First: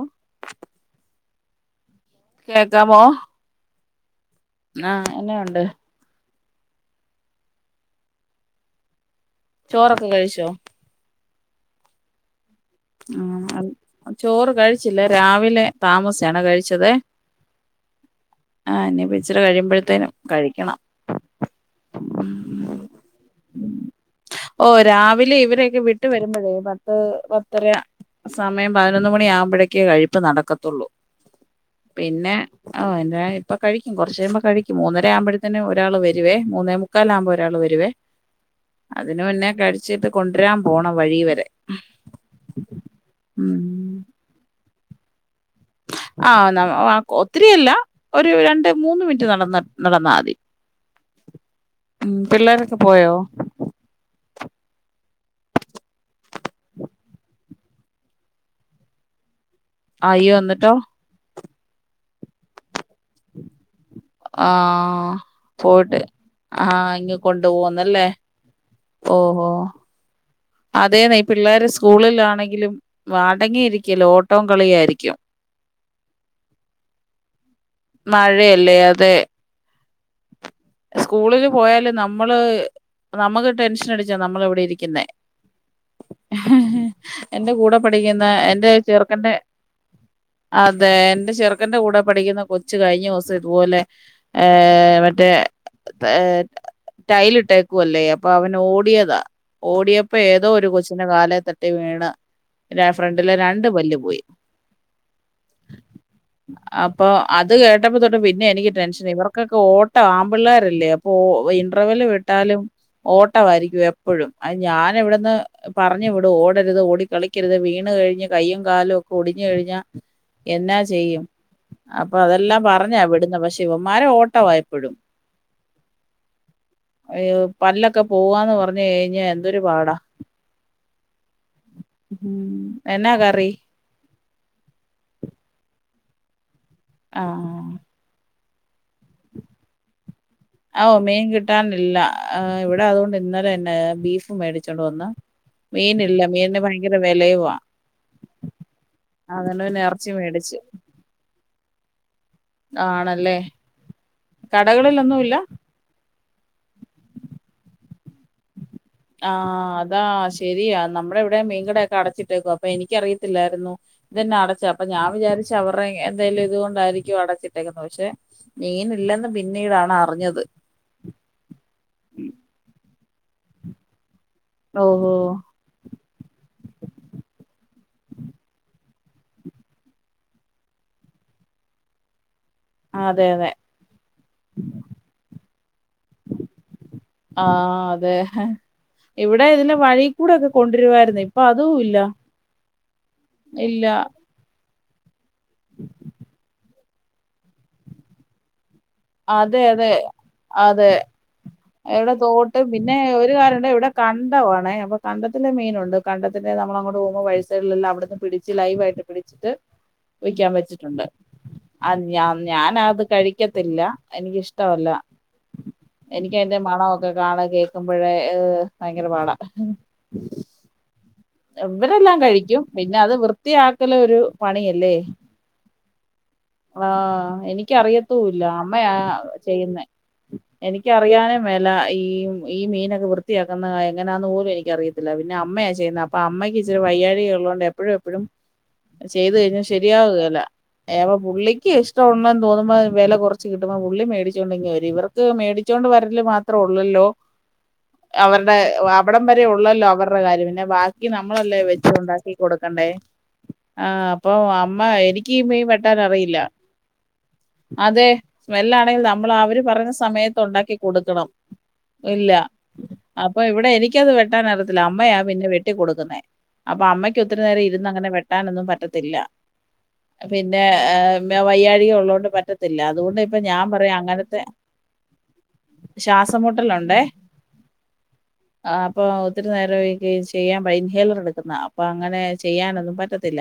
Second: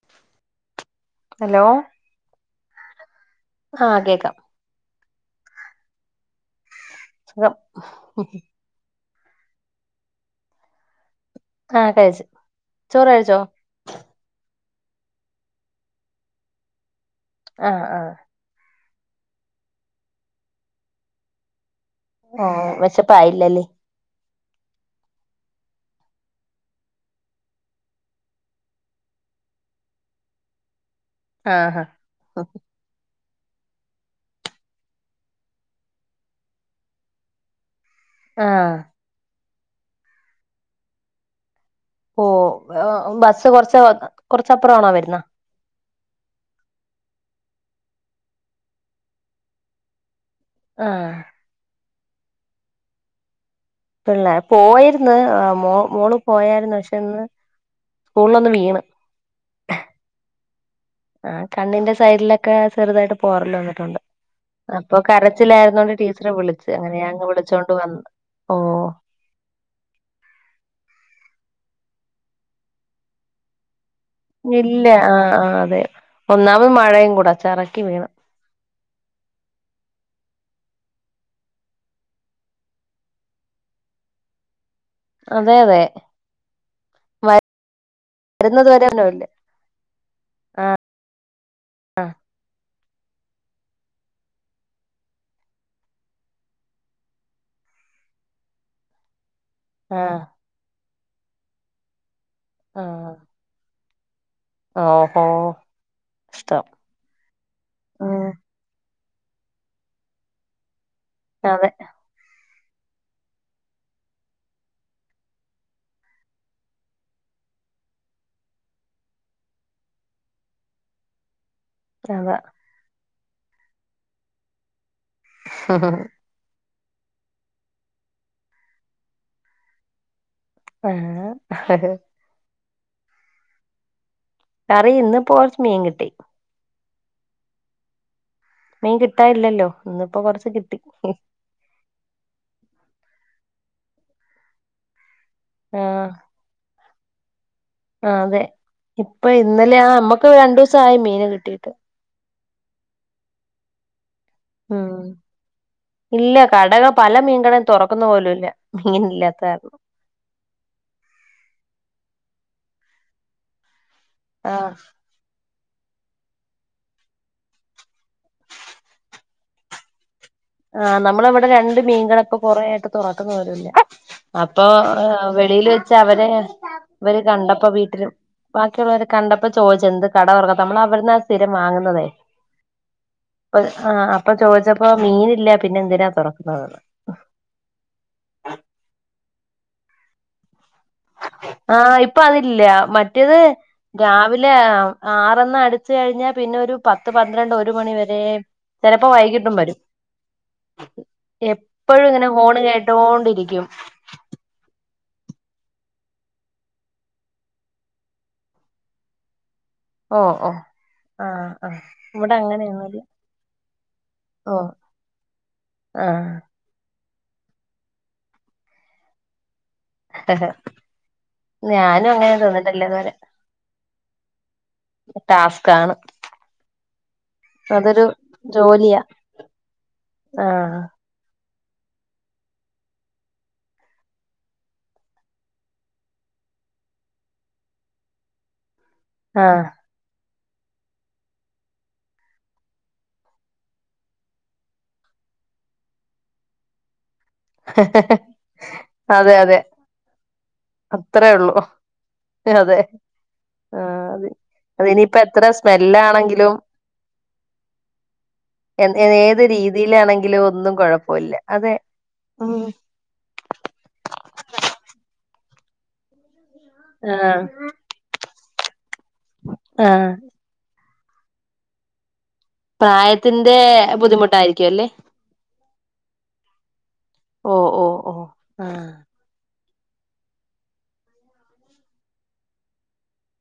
O hello കേക്കാമോ ആഹ് കേക്കാം ആഹ് എന്നാ ഉണ്ട് സുഖം ചോറൊക്കെ കഴിച്ചോ ആഹ് കഴിച്ച് ആണോ അൽ ചോറ് കഴിച്ചില്ലേ രാവിലെ താമസിച്ചാണ് കഴിച്ചതേ ആഹ് ആഹ് ആഹ് ഇനിപ്പൊ ഇച്ചിരി കഴിയുമ്പഴത്തേനും കഴിക്കണം ഓഹ് വെശപ്പായില്ല അല്ലെ ഓഹ് രാവിലെ ഇവരെയൊക്കെ വിട്ട് വരുമ്പഴേ പത്ത് പത്തരയാ സമയം പതിനൊന്ന് മണി ആകുമ്പഴേക്കേ കഴിപ്പ് നടക്കത്തൊള്ളൂ ആഹാ പിന്നെ ആഹ് ഓഹ് എന്റെ ഇപ്പ കഴിക്കും കൊറച്ച് കഴിയുമ്പൊ കഴിക്കും മൂന്നരയാവുമ്പഴത്തിന് ഒരാള് വെരുവേ മൂന്നേ മുക്കാലാവുമ്പൊ ഒരാള് വരുവേ ആഹ് അതിന് മുന്നേ കഴിച്ചിട്ട് കൊണ്ട്രാം പോണം വഴീവെരെ ഓഹ് ഇഹ് ബസ്സ് കൊർച്ച് ഉം കൊറച്ചപ്പറം ആണോ വര്ന്ന് ആഹ് നമ ആഹ് കൊ ഒത്തിരിയില്ല ഒരു രണ്ട് മൂന്ന് മിനിറ്റ് നടന്ന നടന്നാമതി ആഹ് ഉം പിള്ളേരൊക്കെ പോയോ പിള്ളേ പോയിര്ന്ന് എഹ് മോ മോള് പോയായ്ര്ന്ന് പക്ഷെ ഇന്ന് സ്കൂളിലൊന്ന് വീണ് അയ്യോ എന്നിട്ടോ ആഹ് കണ്ണിന്റെ സൈഡിലൊക്കെ ചെറുതായിട്ട് പോറല് വന്നിട്ടുണ്ട് അപ്പൊ ആഹ് കരച്ചിലായിരുന്നോണ്ട് പോയിട്ട് ടീച്ചറ് വിളിച്ച് ആഹ് അങ്ങനെ ഞാഅങ്ങ് വിളിച്ചോണ്ട് വന്ന് ഓഹ് ഓഹ് ഓഹോ അതേന്നെ പിള്ളേര് സ്കൂളിലാണെങ്കിലും അടങ്ങിയിരിക്കേല ഓ ഇല്ല ആഹ് ആഹ് അതെ ഒന്നാമത് മഴയും കൂടെ ചറക്കി വീണ് മഴയല്ലേ അതെ സ്കൂളില് പോയാല് നമ്മള് നമക്ക് ടെൻഷന്അടിച്ചാ നമ്മള് ഇവിടെ ഇരിക്ക്ന്നെ അതെ അതെ എന്റെ കൂടെ പഠിക്ക്ന്ന എന്റെ വരുന്നത് വരെ ഒന്നുമില്ല ചെറ്ക്കന്റെ ആഹ് അതേ എന്റെ ചെറുക്കന്റെ കൂടെ ആഹ് പഠിക്കുന്ന കൊച്ച് കഴിഞ്ഞദിവസം ഇത് പോലെ ഏഹ് മറ്റേ തെ എഹ് ടൈല് ഇട്ടേക്കുവല്ലേ അപ്പൊ അവൻ ഓടിയതാ ഓടിയപ്പോ ആഹ് ഏതോ ഒരു കൊച്ചിന്റെ കാലെ തട്ടി വീണ് ഫ്രണ്ടിലെ രണ്ട് പല്ല് പോയി ഓഹ് ഓഹോ ഇഷ്ടം അപ്പൊ അത് കേട്ടപ്പൊ തൊട്ട് ഉം പിന്നെ എനിക്ക് ടെൻഷനായി. ഇവർക്കൊക്കെ ഓ ട്ടം ആമ്പിള്ളാരല്ലേ അപ്പൊ അതെ ഇന്റർവെല്ല് വിട്ടാലും ഓട്ടവായിരിക്കും എപ്പഴും. അയ്ന് ഞാന് ഇവട്ന്ന് പറഞ്ഞു വിടും ഓടരുത് ഓടിക്കളിക്കരുത് വീണ് കഴിഞ്ഞ് കയ്യും കാലും ഒക്കെ ഒടിഞ് കഴിഞ്ഞ എന്നാ ചെയ്യും. അപ്പൊ അതാ അതെല്ലാം പറഞ്ഞാ വിടുന്നെ പഷേ ഇവന്മാര് ഓട്ടവാ എപ്പഴും. ഹ ഹ അയ്യോ പല്ലൊക്കെ പോവാന്ന് പറഞ്ഞു കഴിഞ്ഞാ എന്തൊരു പാടാ. ഏഹ് ഉം എന്നാ കറി? കറി ഇന്ന് പ്പോ കൊറ്ച്ച് മീൻ കിട്ടി. ആഹ്. മീൻ കിട്ടാൻ യില്ലല്ലോ. ഇന്ന് പ്പോ കൊറച്ച് കി ഔഹ് മീൻ കിട്ടാനില്ല ഇവിടെ അതുകൊണ്ട് ഇന്നലെയെന്നെ ബീഫ് മേടിച്ചൊണ്ട് വന്ന്. ആഹ് മീനില്ല മീൻന് ഭയങ്കര വെലയുവാ. ആഹ് അതെ. ഇപ്പൊ ഇന്നലെ ആഹ് ഇറച്ചി നമ്മക്ക് മേടിച്ച് രണ്ടൂസായി മീന് കിട്ടീട്ട്. ആണല്ലേ. ഉം കടകളിലൊന്നു ഇല്ല? ഇല്ല കടക പല മീൻകടയും തൊറക്കുന്നു പോലും ഇല്ല. മീനില്ലാത്ത ആഹ് കാരണം അതാ ശരിയാ നമ്മുടെ ഇവിടേം മീൻകടെയൊക്കെ അടച്ചിട്ടേക്കുവാ. അപ്പൊ എനിക്കറിയത്തില്ലായിരുന്നു ഇതെന്നാ അടച്ചേ ആഹ് അപ്പൊ ഞാൻ വിചാരിച്ച് അവർടെ എന്തേലും ഇതുകൊണ്ടായിരിക്കും അടച്ചിട്ടേക്കുന്നെ. പക്ഷെ മീനില്ലെന്ന് പിന്നീടാണ് അറിഞ്ഞത്. ആഹ് നമ്മളെവെടെ രണ്ട് മീൻ കട ഇപ്പ കൊറെ ആയിട്ട് തൊറക്കുന്ന പോലുല്ല. അപ്പൊ ഓഹോ വെളിയിൽ വെച്ച് അവരെ ഇവര് കണ്ടപ്പോ വീട്ടില് ബാക്കിയുള്ളവര് കണ്ടപ്പോ ചോദിച്ച് എന്ത കട തൊറക്കാത്തെ നമ്മള് അവ്ര്ന്നാ സ്ഥിരം വാങ്ങുന്നതേ. അതെ അതെ അപ് ആഹ് അപ്പൊ ചോദിച്ചപ്പോ മീനില്ല പിന്നെ എന്തിനാ തൊറക്ക്ന്നതെന്ന്. ആഹ് അതെ ഇവിടെ ഇതിന്റെ വഴി കൂടെ ഒക്കെ കൊണ്ട്രുവായിരുന്നു. ഇ ആഹ് ഇപ്പൊ അതില്ല. മറ്റെത് ഇല്ല രാവിലെ ആറ്ന്ന് അടിച്ച് കഴിഞ്ഞാ പിന്നെ ഒരു പത്ത് പന്ത്രണ്ട് ഒരു മണി വരെ. ചെലപ്പോ വൈകിട്ടും അതെ വരും. അതെ അതെ എപ്പഴും ഇവിടെ ഇങ്ങനെ തോട്ട് ഹോണ് പിന്നെ ഒരു കേട്ടോണ്ടിരിക്കും. കാര്യണ്ട് ഇവിടെ കണ്ടവാണേ, അപ്പൊ കണ്ടത്തിലെ മീനുണ്ട്. കണ്ടത്തിന്റെ നമ്മളങ്ങോട്ട് പോവുമ്പോ വഴിസൈഡിലെല്ലാം അവിടുന്ന് പിടിച്ച് ലൈവായിട്ട് പിടിച്ചിട്ട് ഓ ഓ വിക്ക്യാൻ വച്ചിട്ടുണ്ട്. ആഹ് ആഹ് അത് ഞാ ഇവിടെ ഞാൻ അത് അങ്ങനെയൊന്നുല്ല കഴിക്കത്തില്ല. ഓ എനിക്കഷ്ടവല്ല ആഹ് എനിക്കയ് ന്റെ മണ ഒക്കെ കാണെ കേക്കുമ്പഴേ ഭയങ്കര പാടാ. ഞാനും ഇവരെല്ലാം അങ്ങനെ കഴിക്കും തിന്നിട്ടില്ല പിന്നെ ഇതുവരെ അത് വൃത്തിയാക്കല് ഒരു പണിയല്ലേ. ടാസ്കാണ് ആഹ് അതൊരു എനിക്കറിയത്തൂല്ല അമ്മയാ ജോലിയാ ചെയ്യുന്നേ. ആഹ് എനിക്ക്യ റിയാനും മേലാ. ഈ ഈ മീനൊക്കെ വൃത്തിയാക്കുന്ന എങ്ങനാന്ന് പോലും എനിക്കറിയത്തില്ല. പിന്നെ അമ്മയാ ചെയ്യുന്നെ അപ്പൊ അമ്മക്ക് ഇച്ചിരി വയ്യാഴിക ഉള്ളോണ്ട് എപ്പഴും എപ്പഴും ചെയ്തു കയിഞ്ഞ ആഹ് ശരിയാവുകേല്ല. ഏഹ് പ്പൊ പുള്ളിക്ക് ഇഷ്ട ഉണ്ടെന്ന് തോന്നുമ്പം വെല കുറച്ച് കിട്ടുമ്പം പുള്ളി മേടിച്ചോണ്ടിങ്ങ് വരും. ഇവർ ക്ക് മേടിച്ചോണ്ട് വരല് മാത്രൊള്ളല്ലോ. അവര്ടെ അവിടം അതെ വരെ അതെ ഒള്ളല്ലോ അവര്ടെ കാര്യം. പിന്നെ ബാ ക്കി അത്രേ ഉള്ളൂ നമ്മളല്ലേ വെച്ചുണ്ടാക്കി അതെ കൊടുക്കെണ്ടേ. ആഹ് അപ്പൊ അമ്മ അതിനിയിപ്പ എനിക്കീ എത്ര മീൻ വെട്ടാൻ അറിയില്ല. സ്മെല്ലാണെങ്കിലും അതെ സ്മെല്ലാണെങ്കില് നമ്മള് ഏത് അവര് പറയണ സമയത്ത് രീതിയിലാണെങ്കിലും ഒന്നും ഒണ്ടാക്കി കൊടുക്കണം കുഴപ്പമില്ല അതെ ഇല്ല ഉം അപ്പൊ ഇവടെ എനിക്കത് വെട്ടാൻ അറിയത്തില്ല അമ്മയാ പിന്നെ വെട്ടിക്കൊടുക്കുന്നേ അപ്പൊ അമ്മക്ക് ആഹ് ഒത്തിരി നേരം ഇരു ന്നങ്ങനെ വെട്ടാനൊന്നും പറ്റത്തില്ല ആഹ് പിന്നെ ഏ വയ്യാഴിക ഒള്ളോണ്ട് പറ്റ ത്തില്ല അതുകൊണ്ട് ഇപ്പൊ പ്രായത്തിന്റെ ഞാൻ പറയാം അങ്ങനത്തെ ബുദ്ധിമുട്ടായിരിക്കും അല്ലേ ശ്വാസംമുട്ടലുണ്ടേ ഓ ഓ ഓ ആ ആഹ് അപ്പൊ ഒത്തിരി നേരം ചെയ്യാൻ ഇൻഹേലർ എടുക്കുന്നതാ അപ്പൊ അങ്ങനെ ചെയ്യാനൊന്നും പറ്റത്തില്ല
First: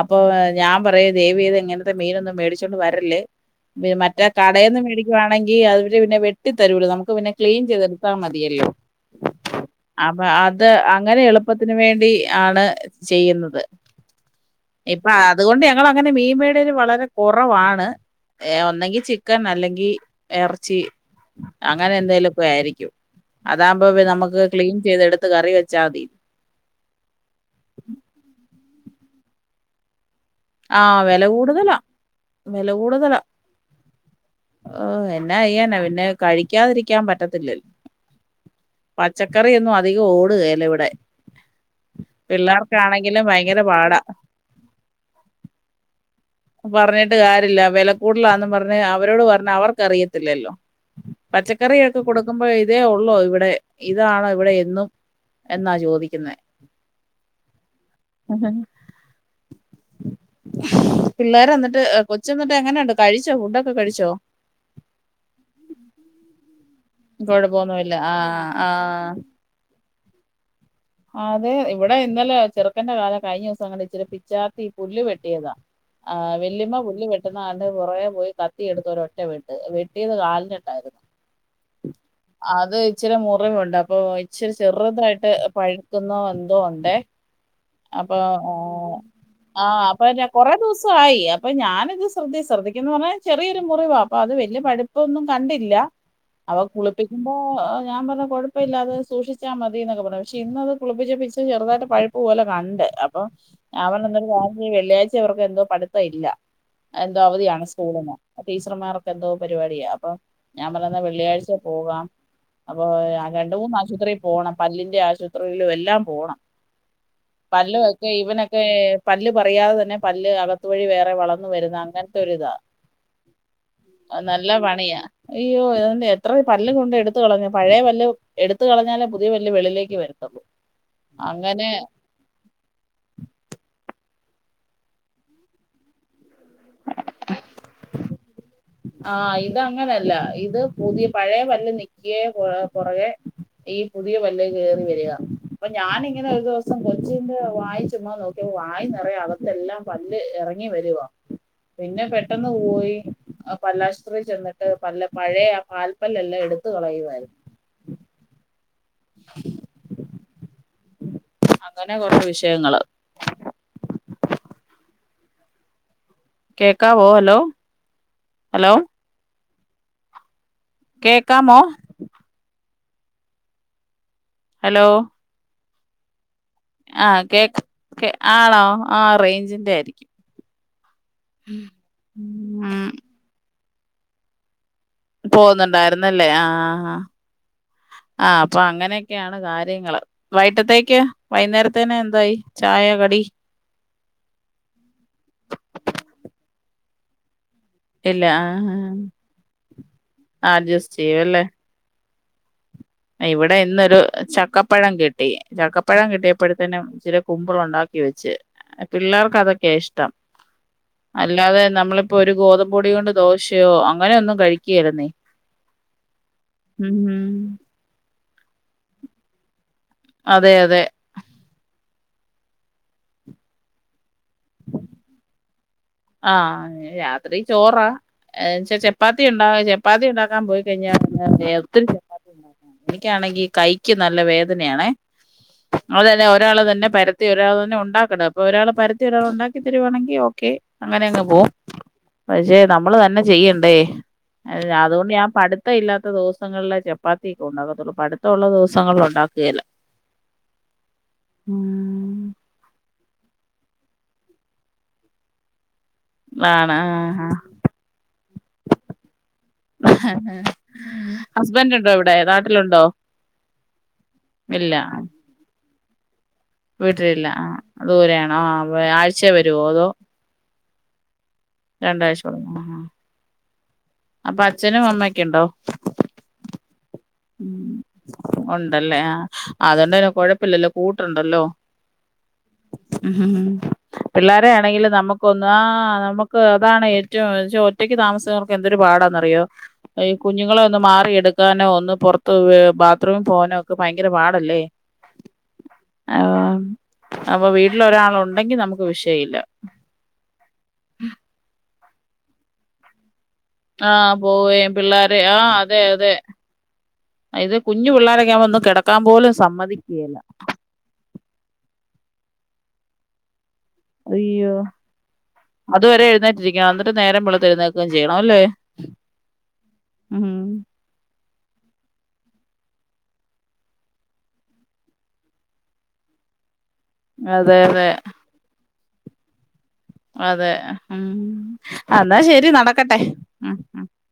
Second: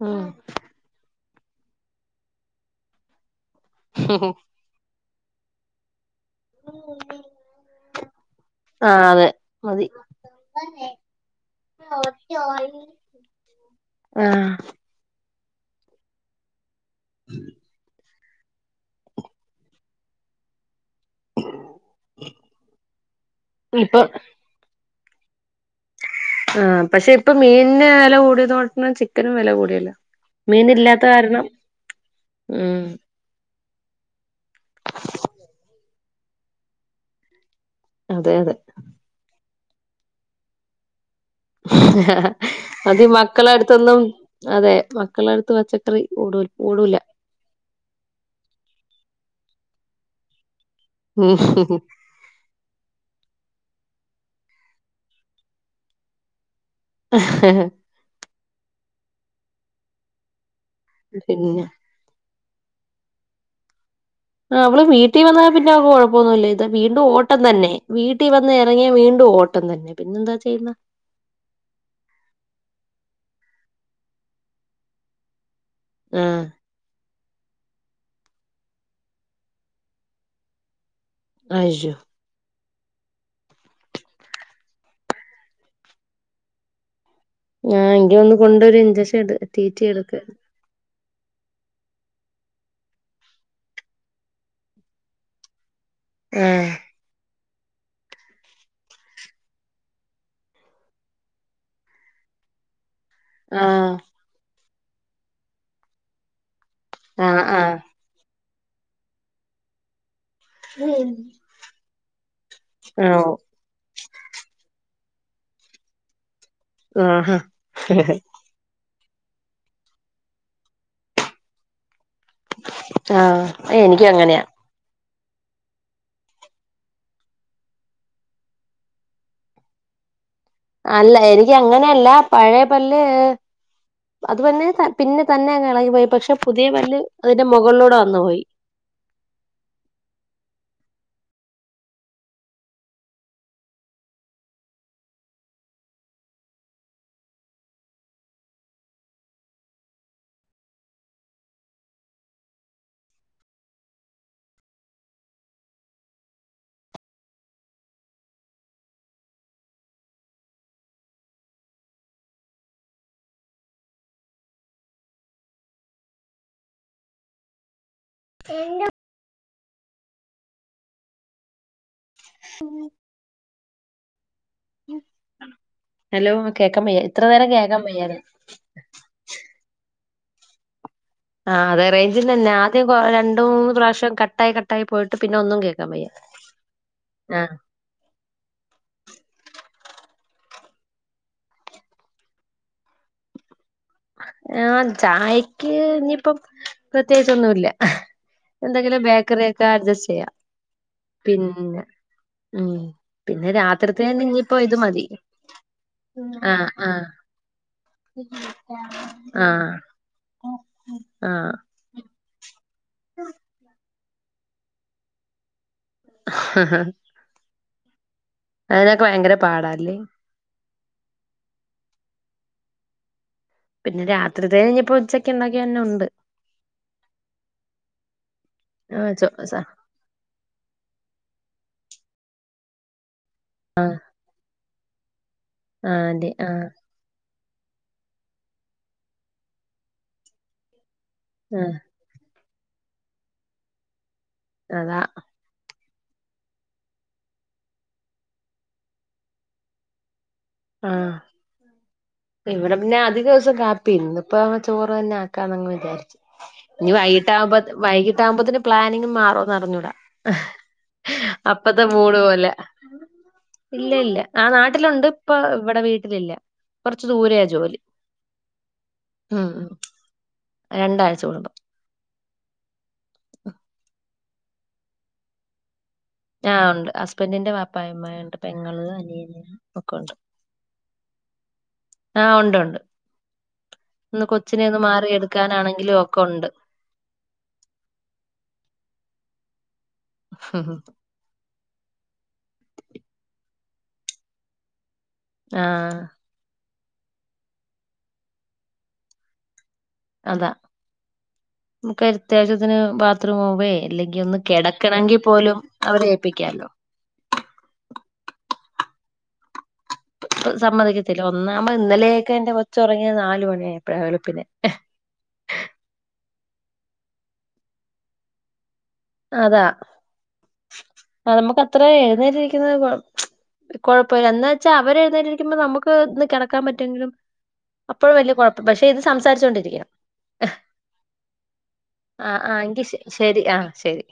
അപ്പൊ ഉം ഞാൻ പറയും ദയവേത് ഇങ്ങനത്തെ മീനൊന്നും മേടിച്ചൊണ്ട് വരല്ലേ മറ്റേ കടേന്ന് മേടിക്കുവാണെങ്കി അവര് പിന്നെ വെട്ടി തരൂലോ നമുക്ക് പിന്നെ ക്ലീൻ ചെയ്ത് ത്താ മതിയല്ലോ ആഹ് അതെ മതി അപ്പൊ അത് അങ്ങനെ എളുപ്പത്തിന് വേണ്ടി ആണ് ചെയ്യുന്നത് ആഹ് ഇപ്പ അതുകൊണ്ട് ഞങ്ങളങ്ങനെ മീൻ മേടൽ വളരെ കൊറവാണ് ഏ ഒന്നെങ്കി ചിക്കൻ അല്ലെങ്കി എറച്ചി അങ്ങനെന്തേലൊക്കെ ആയിരിക്കും അതാകുമ്പോ ഇപ്പൊ നമ്മക്ക് ക്ലീൻ ചെയ്ത് എടുത്ത് കറി വെ ച്ചാ മതി ആഹ് പക്ഷെ ഇപ്പൊ മീനിന് വെല കൂടിയതോണ്ട് ചിക്കനും വെല കൂടിയല്ലോ ആഹ് മീനില്ലാത്ത വെല കാരണം കൂടുതലാ. ഉം ഓ എന്നെയ്യാന പിന്നെ കഴിക്കാതിരിക്കാൻ പറ്റത്തില്ലല്ലോ അതെ അതെ പച്ചക്കറിയൊന്നും അധികം ഓടുകേലാ ഇവിടെ അത് പിള്ളേർക്കാണെങ്കിലും ഭയങ്കര പാടാ. മക്കളടുത്തൊന്നും അതെ മക്കളടുത്ത് പച്ചക്കറി ഓടു പറഞ്ഞിട്ട് കാര്യല്ല വെല കൂടുലാന്ന് പറഞ്ഞ് അവരോട് പറഞ്ഞ് അവർക്കറിയത്തില്ലല്ലോ ഉം പച്ചക്കറിയൊക്കെ കൊടുക്. ക്കുമ്പോ ഇതേ ഉള്ളോ ഇവിടെ ഇതാണോ ഇവിടെ എന്നും എന്നാ ചോദിക്കുന്നെ. ഹി ഹി പിന്നെ പിള്ളോരെന്നിട്ട്. കൊച്ച്ന്നിട്ടെങ്ങനെയുണ്ട് കഴിച്ചോ ഫുഡൊക്കെ കഴിച്ചോ? ആ അവള് വീട്ടി വന്നാൽ പിന്നെ അവൾക്ക് കൊഴപ്പൊന്നുല്ല. വീണ്ടും ഓട്ടം തന്നെ കുഴപ്പമൊന്നുമില്ല വീട്ടി ആഹ് വന്ന് ഇറങ്ങിയാ ആഹ് വീണ്ടും ഓട്ടം തന്നെ പിന്നെന്താ ചെയ്യുന്നെ? അതെ ഇവിടെ ഇന്നലെ ചെറുക്കന്റെ കാലം കഴിഞ്ഞ ദിവസം കണ്ട് ഇച്ചിരി പിച്ചാത്തി പുല്ല് വെട്ടിയതാ. ആഹ് വല്ലിമ പുല്ല് വെ. പെട്ടെന്നാണ്ട് പുറെകെ പോയി കത്തിയെടുത്തൊരറ്റെ വെട്ട് വെട്ടിയത് കാലിനിട്ടായിരുന്നു. അയ്യോ അത് ഇച്ചിരി മുറിവുണ്ട് അപ്പൊ ഇച്ചിരി ചെറുതായിട്ട് പഴുക്കുന്നോ എന്തോ ഉണ്ടേ. ആഹ് എങ്കി അപ്പൊ ഒന്ന് കൊണ്ടൊരു ഇഞ്ചക്ഷൻ എട് റ്റി ആഹ റ്റി ആഅപ്പൊ എടുക്ക് കൊറേ ദോസം. സായി അപ്പൊ ഞാനിത് ശ്രദ്ധി ശ്രദ്ധിക്കുന്ന് പറഞ്ഞാൽ ചെറിയൊരു മുറിവാ അപ്പൊ അത് വലിയ പഴുപ്പൊന്നും കണ്ടില്ല. അപ്പൊ ആഹ് കുളിപ്പിക്കുമ്പോ ഞാൻ പറഞ്ഞു കുഴപ്പമില്ലാ സൂക്ഷിച്ചാ മതി ന്നൊക്കെ പറഞ്ഞെ. പക്ഷെ ഇന്നത് കുളിപ്പിച്ചപ്പ ഇചിരി ചെറുതായിട്ട് പഴുപ്പ് പോലെ കണ്ട് അപ്പൊ ഞാൻ ആഹ് പറഞ്ഞ് വെള്ളിയാഴ്ച അവർക്ക് എന്തോ പഠിത്തം ഇല്ല എന്തോ ആഹ് അവധിയാണ് ആഹ് സ്കൂളിന്. ടീച്ചർമാർക്ക് എന്തോ പരിപാടിയാ അപ്പൊ. ഞാൻ പറഞ്ഞു ന്നാ വെള്ളിയാഴ്ച പോകാം അപ്പൊ രണ്ട് മൂന്ന് ആശുപത്രിയിൽ പോണം പല്ലിന്റെ ആശു യിലും എല്ലാം പോണം ആഹ് ആഹാ പല്ലുവെക്കെ ഇവനൊക്കെ. പല്ല് പറിയാതെ തന്നെ പല്ല് അകത്ത് വഴി വേറെ വളർന്നു വരുന്ന അങ്ങനെ. ഒരിതാ ആഹ് എനിക്കും അങ്ങനെയാ നല്ല പണിയാ. അയ്യോ അ എത്രയും പല്ല് കൊണ്ട് അയ്യോ. അതോണ്ട് എത്ര പല്ല് [unintelligible] എടുത്തു കളഞ്ഞു. പഴയ പല്ല് എടുത്ത് കളഞ്ഞാലെ പുതിയ പല്ല് വെളിയിലേക്ക് വര. [inaudible] അല്ല എനിക്ക് അങ്ങനെയല്ല. പഴേ പല്ല് അത് പിന്നെ പിന്നെ തന്നെ അങ്ങെളകി പോയി പക്ഷെ. പുതിയ പല്ല് അതിന്റെ മൊകള്ലൂടെ വന്നു പോയി. ആഹ് ഇത് അങ്ങനല്ല. ഇത് പുതിയ പഴയ പല് നിക്കെ പൊറകെ. ഈ പുതിയ പല്ല് കേറി വര്ക. അപ്പൊ ഞാന് ഇങ്ങനെ ഒരു ദിവസം കൊച്ചിന്റെ വായി ചുമ്മാ നോക്കിയപ്പോ. വായി നെറയെ അകത്തെല്ലാം. പല്ല് എറങ്ങി വരുവാ. പിന്നെ പെട്ടെന്ന് പോയി. പല്ലാശുപത്രിയിൽ ചെന്നിട്ട് പല്ല പഴയ ആ പാൽപ്പല്ലെല്ലാം എടുത് കളയുവായിരുന്നു. അങ്ങനെ കൊറേ വിഷയങ്ങള്. കേൾക്കാവൊ. ഹലൊ. ഹലൊ. കേൾക്കാമോ? [unintelligible] ഹലോ. ഹലോ കേക്ക ആ കേക്ക്. കെ ആണോ. ആ റേയ്ഞ്ചിന്റെ ആയിരിക്കും. ആ അതെ. റേയ്ഞ്ചിന്റെ തന്നെ യാ ആദ്യം ഉം രണ്ടു മൂന്ന് പ്രാവശ്യം കട്ടായി കട്ടായി പോയിട്ട്. പിന്നെ ഒന്നും കേൾക്കാൻ വയ്യ പോവുന്നുണ്ടായിരുന്നല്ലെ ആഹ് ആഹ് അപ്പൊ അങ്ങനെയൊക്കെയാണ് കാര്യങ്ങള്. വൈട്ടത്തേക്ക് വൈകുന്നേരത്തിന് എന്തായി ചായ കടി. ആ ചായക്ക് ഇഞ്ഞിപ്പം പ്രത്യേകിച്ചൊന്നുല്ല. ഇല്ല ആഹ് ആഹ് എന്തെങ്കിലും ബേക്കറി ഒക്കെ അഡ്ജസ്റ്റ് ചെയ്യാം അഡ്ജസ്റ്റ് ചെയ്യുവല്ലേ പിന്നെ. ഉം പിന്നെ ഇവിടെ ഇന്നൊരു രാത്രിത്തേന് ഇനിയിപ്പോ ഇത് ചക്കപ്പഴം മതി കിട്ടി ചക്കപ്പഴം ആ കിട്ടിയപ്പോഴത്തിന്നും. ആ ഇച്ചിര കുമ്പിളുണ്ടാക്കി വെച്ച്. പിള്ളേർക്ക് ആ അതൊക്കെയാ ഇഷ്ടം ആ അല്ലാതെ നമ്മളി ഇപ്പൊ ഒരു ഗോതമ്പൊടി കൊണ്ട് ദോശയോ അങ്ങനെ ഒന്നും കഴിക്കേലന്നെ. ഉം ഉം അതിനൊക്കെ ഭയങ്കര പാടാല്ലെ. അതെ അതെ പിന്നെ രാത്രിത്തേന് ഇഞ്ഞ്പ്പൊ ഉച്ചക്ക് ഇണ്ടാക്കിയ തന്നെ ഒണ്ട് ആഹ് രാത്രി ചോറാ. എച്ചാ ആ ചപ്പാത്തി ചോ സ ഇണ്ടാവെ ചപ്പാത്തി ഇണ്ടാക്കാൻ പോയി കഴിഞ്ഞാ പിന്നെ ഒത്തിരി ചപ്പാ എനിക്കാണെങ്കി കൈക്ക് നല്ല വേദനയാണെ. അത് ആഹ് തന്നെ അതെ ഒരാൾ ആഹ് തന്നെ പരത്തി ഒരാൾ തന്നെ ഒണ്ടാക്കണ്ടെ അപ്പൊ ഒരാൾ പരത്തി ഒരാൾ ഒണ്ടാക്കി തരുവാണെങ്കി ഓക്കെ. അങ്ങനെ അങ്ങ് പോവും. ആഹ് പക്ഷെ നമ്മള് തന്നെ ചെയ്യണ്ടേ അതാ അതുകൊണ്ട് ഞാൻ പട് ത്തം ഇല്ലാത്ത ദിവസങ്ങളിലെ ചപ്പാത്തിക്കെ ഒണ്ടാക്കത്തുള്ളൂ പടുത്തവൊള്ള ദിവസങ്ങളിൽ ഒണ്ടാക്കേല്ല ആഹ് ഉം ഇവിടെ പ്പിന്നെ അധിക ദിവസം കാപ്യന്നെ. ഇന്നിപ്പ ചോറ് തന്നെ ആക്കാന്നങ്ങ് വിചാരിച്ചു. ആണ് ഇനി ആഹ് വൈകിട്ട് ആകുമ്പ വൈകിട്ട ആകുമ്പോത്തിന് പ്ലാനിങ്ങ് മാറോന്ന് അറിഞ്ഞൂടാ. ഹസ്ബൻഡ് അപ്പത്തെ ഉണ്ടോ ഇവിടെ മൂട് പോലെ നാട്ടിലുണ്ടോ ഇല്ലല്ല ആഹ് ഇല്ല നാട്ടിലൊണ്ട്. ഇപ്പൊ ഇവിടെ വീട്ടിലില്ല. കുറച്ച് വീട്ടിലില്ല, ദൂരെയാ ആഹ് ജോലി ദൂരെയണോ. ആഹ് ആഴ്ച്ചെ ഉം വരുവോ ഉം അതോ രണ്ടാഴ്ച കൂടുമ്പോ. രണ്ടാഴ്ച കൂടുമ്പോ. അപ്പൊ അച്ഛനും അമ്മക്കെ ഉണ്ടോ? ഞാ ഉണ്ട് ഹസ് ഒണ്ടല്ലേ. ആഹ് അനിയന് ഒക്കെ അതൊണ്ടല്ലേ ഉണ്ട് കൊഴപ്പില്ലല്ലോ കൂട്ടുണ്ടല്ലോ. ആഹ് ഒണ്ട് ഒണ്ട്. പിള്ളാരെ ആണെങ്കിലും നമുക്കൊന്ന് ആഹ് മാറിയെടുക്കാനാണെങ്കിലും ഒക്കെ നമുക്ക് ഉണ്ട് അതാണെയ് റ്റൊചൊ ഒറ്റക്ക് താമസക്കാർക്ക് എന്തൊരു പാടാന്നറിയോ ഈ കുഞ്ഞുങ്ങളെ ഒന്ന് മാറിയ എടുക്കാനോ ഒന്നും പൊറത്ത് ബാത്റൂം പോകാനൊക്കെ ഭയങ്കര പാടല്ലേ. ആഹ് അപൊ അപൊ വീട്ടിൽ ഒരാൾ ഒണ്ടെങ്കി നമുക്ക് വിഷയില്ല. അതാ നമുക്ക് അത്യാവശ്യത്തിന് ബാത്റൂമോ വേ ആ അല്ലെങ്കിൽ ഒന്ന് പോവേം കെടക്കണെ പിള്ളാരെ മെങ്കിൽ പോലും അവരെ ഏൽപ്പിക്കാല്ലോ. അയിന്റെ കുഞ്ഞ് പിള്ളാരൊക്കെ ആവുമ്പ ഒന്നും കെടക്കാൻ പോലും സമ്മതിക്കേല. അത് സമ്മതിക്കത്തില്ല. ഒന്നാമത് ഇന്നലെയൊക്കെ എന്റെ കൊച്ചുറങ്ങിയത് നാല് മണിയായി. അയ്യോ അതുവരെ എഴുന്നേറ്റിരിക്കണം. എന്നിട്ട് നേരം വെളളുത്ത് എഴുന്നേക്കുകയും ചെയ്യണം അല്ലേ. അതാ ഉം ആഹ് നമുക്ക് അത്രേ എഴുന്നേറ്റിരിക്കുന്നത് കൊ കൊഴപ്പല്ല. എന്ന് വെച്ചാ അവര് എഴുന്നേറ്റിരിക്കുമ്പോ നമുക്ക് ഇന്ന് കിട ക്കാൻ പറ്റോങ്കിലും അതെ അതെ അപ്പോഴും വലിയ കുഴപ്പം. പക്ഷെ ഇത് സംസാരിച്ചോണ്ടിരിക്കണം അതെ ഉം അന്നാ ആ ശരി ആ എങ്കിൽ നടക്കട്ടെ. ശരി ഉം ആ ശരി.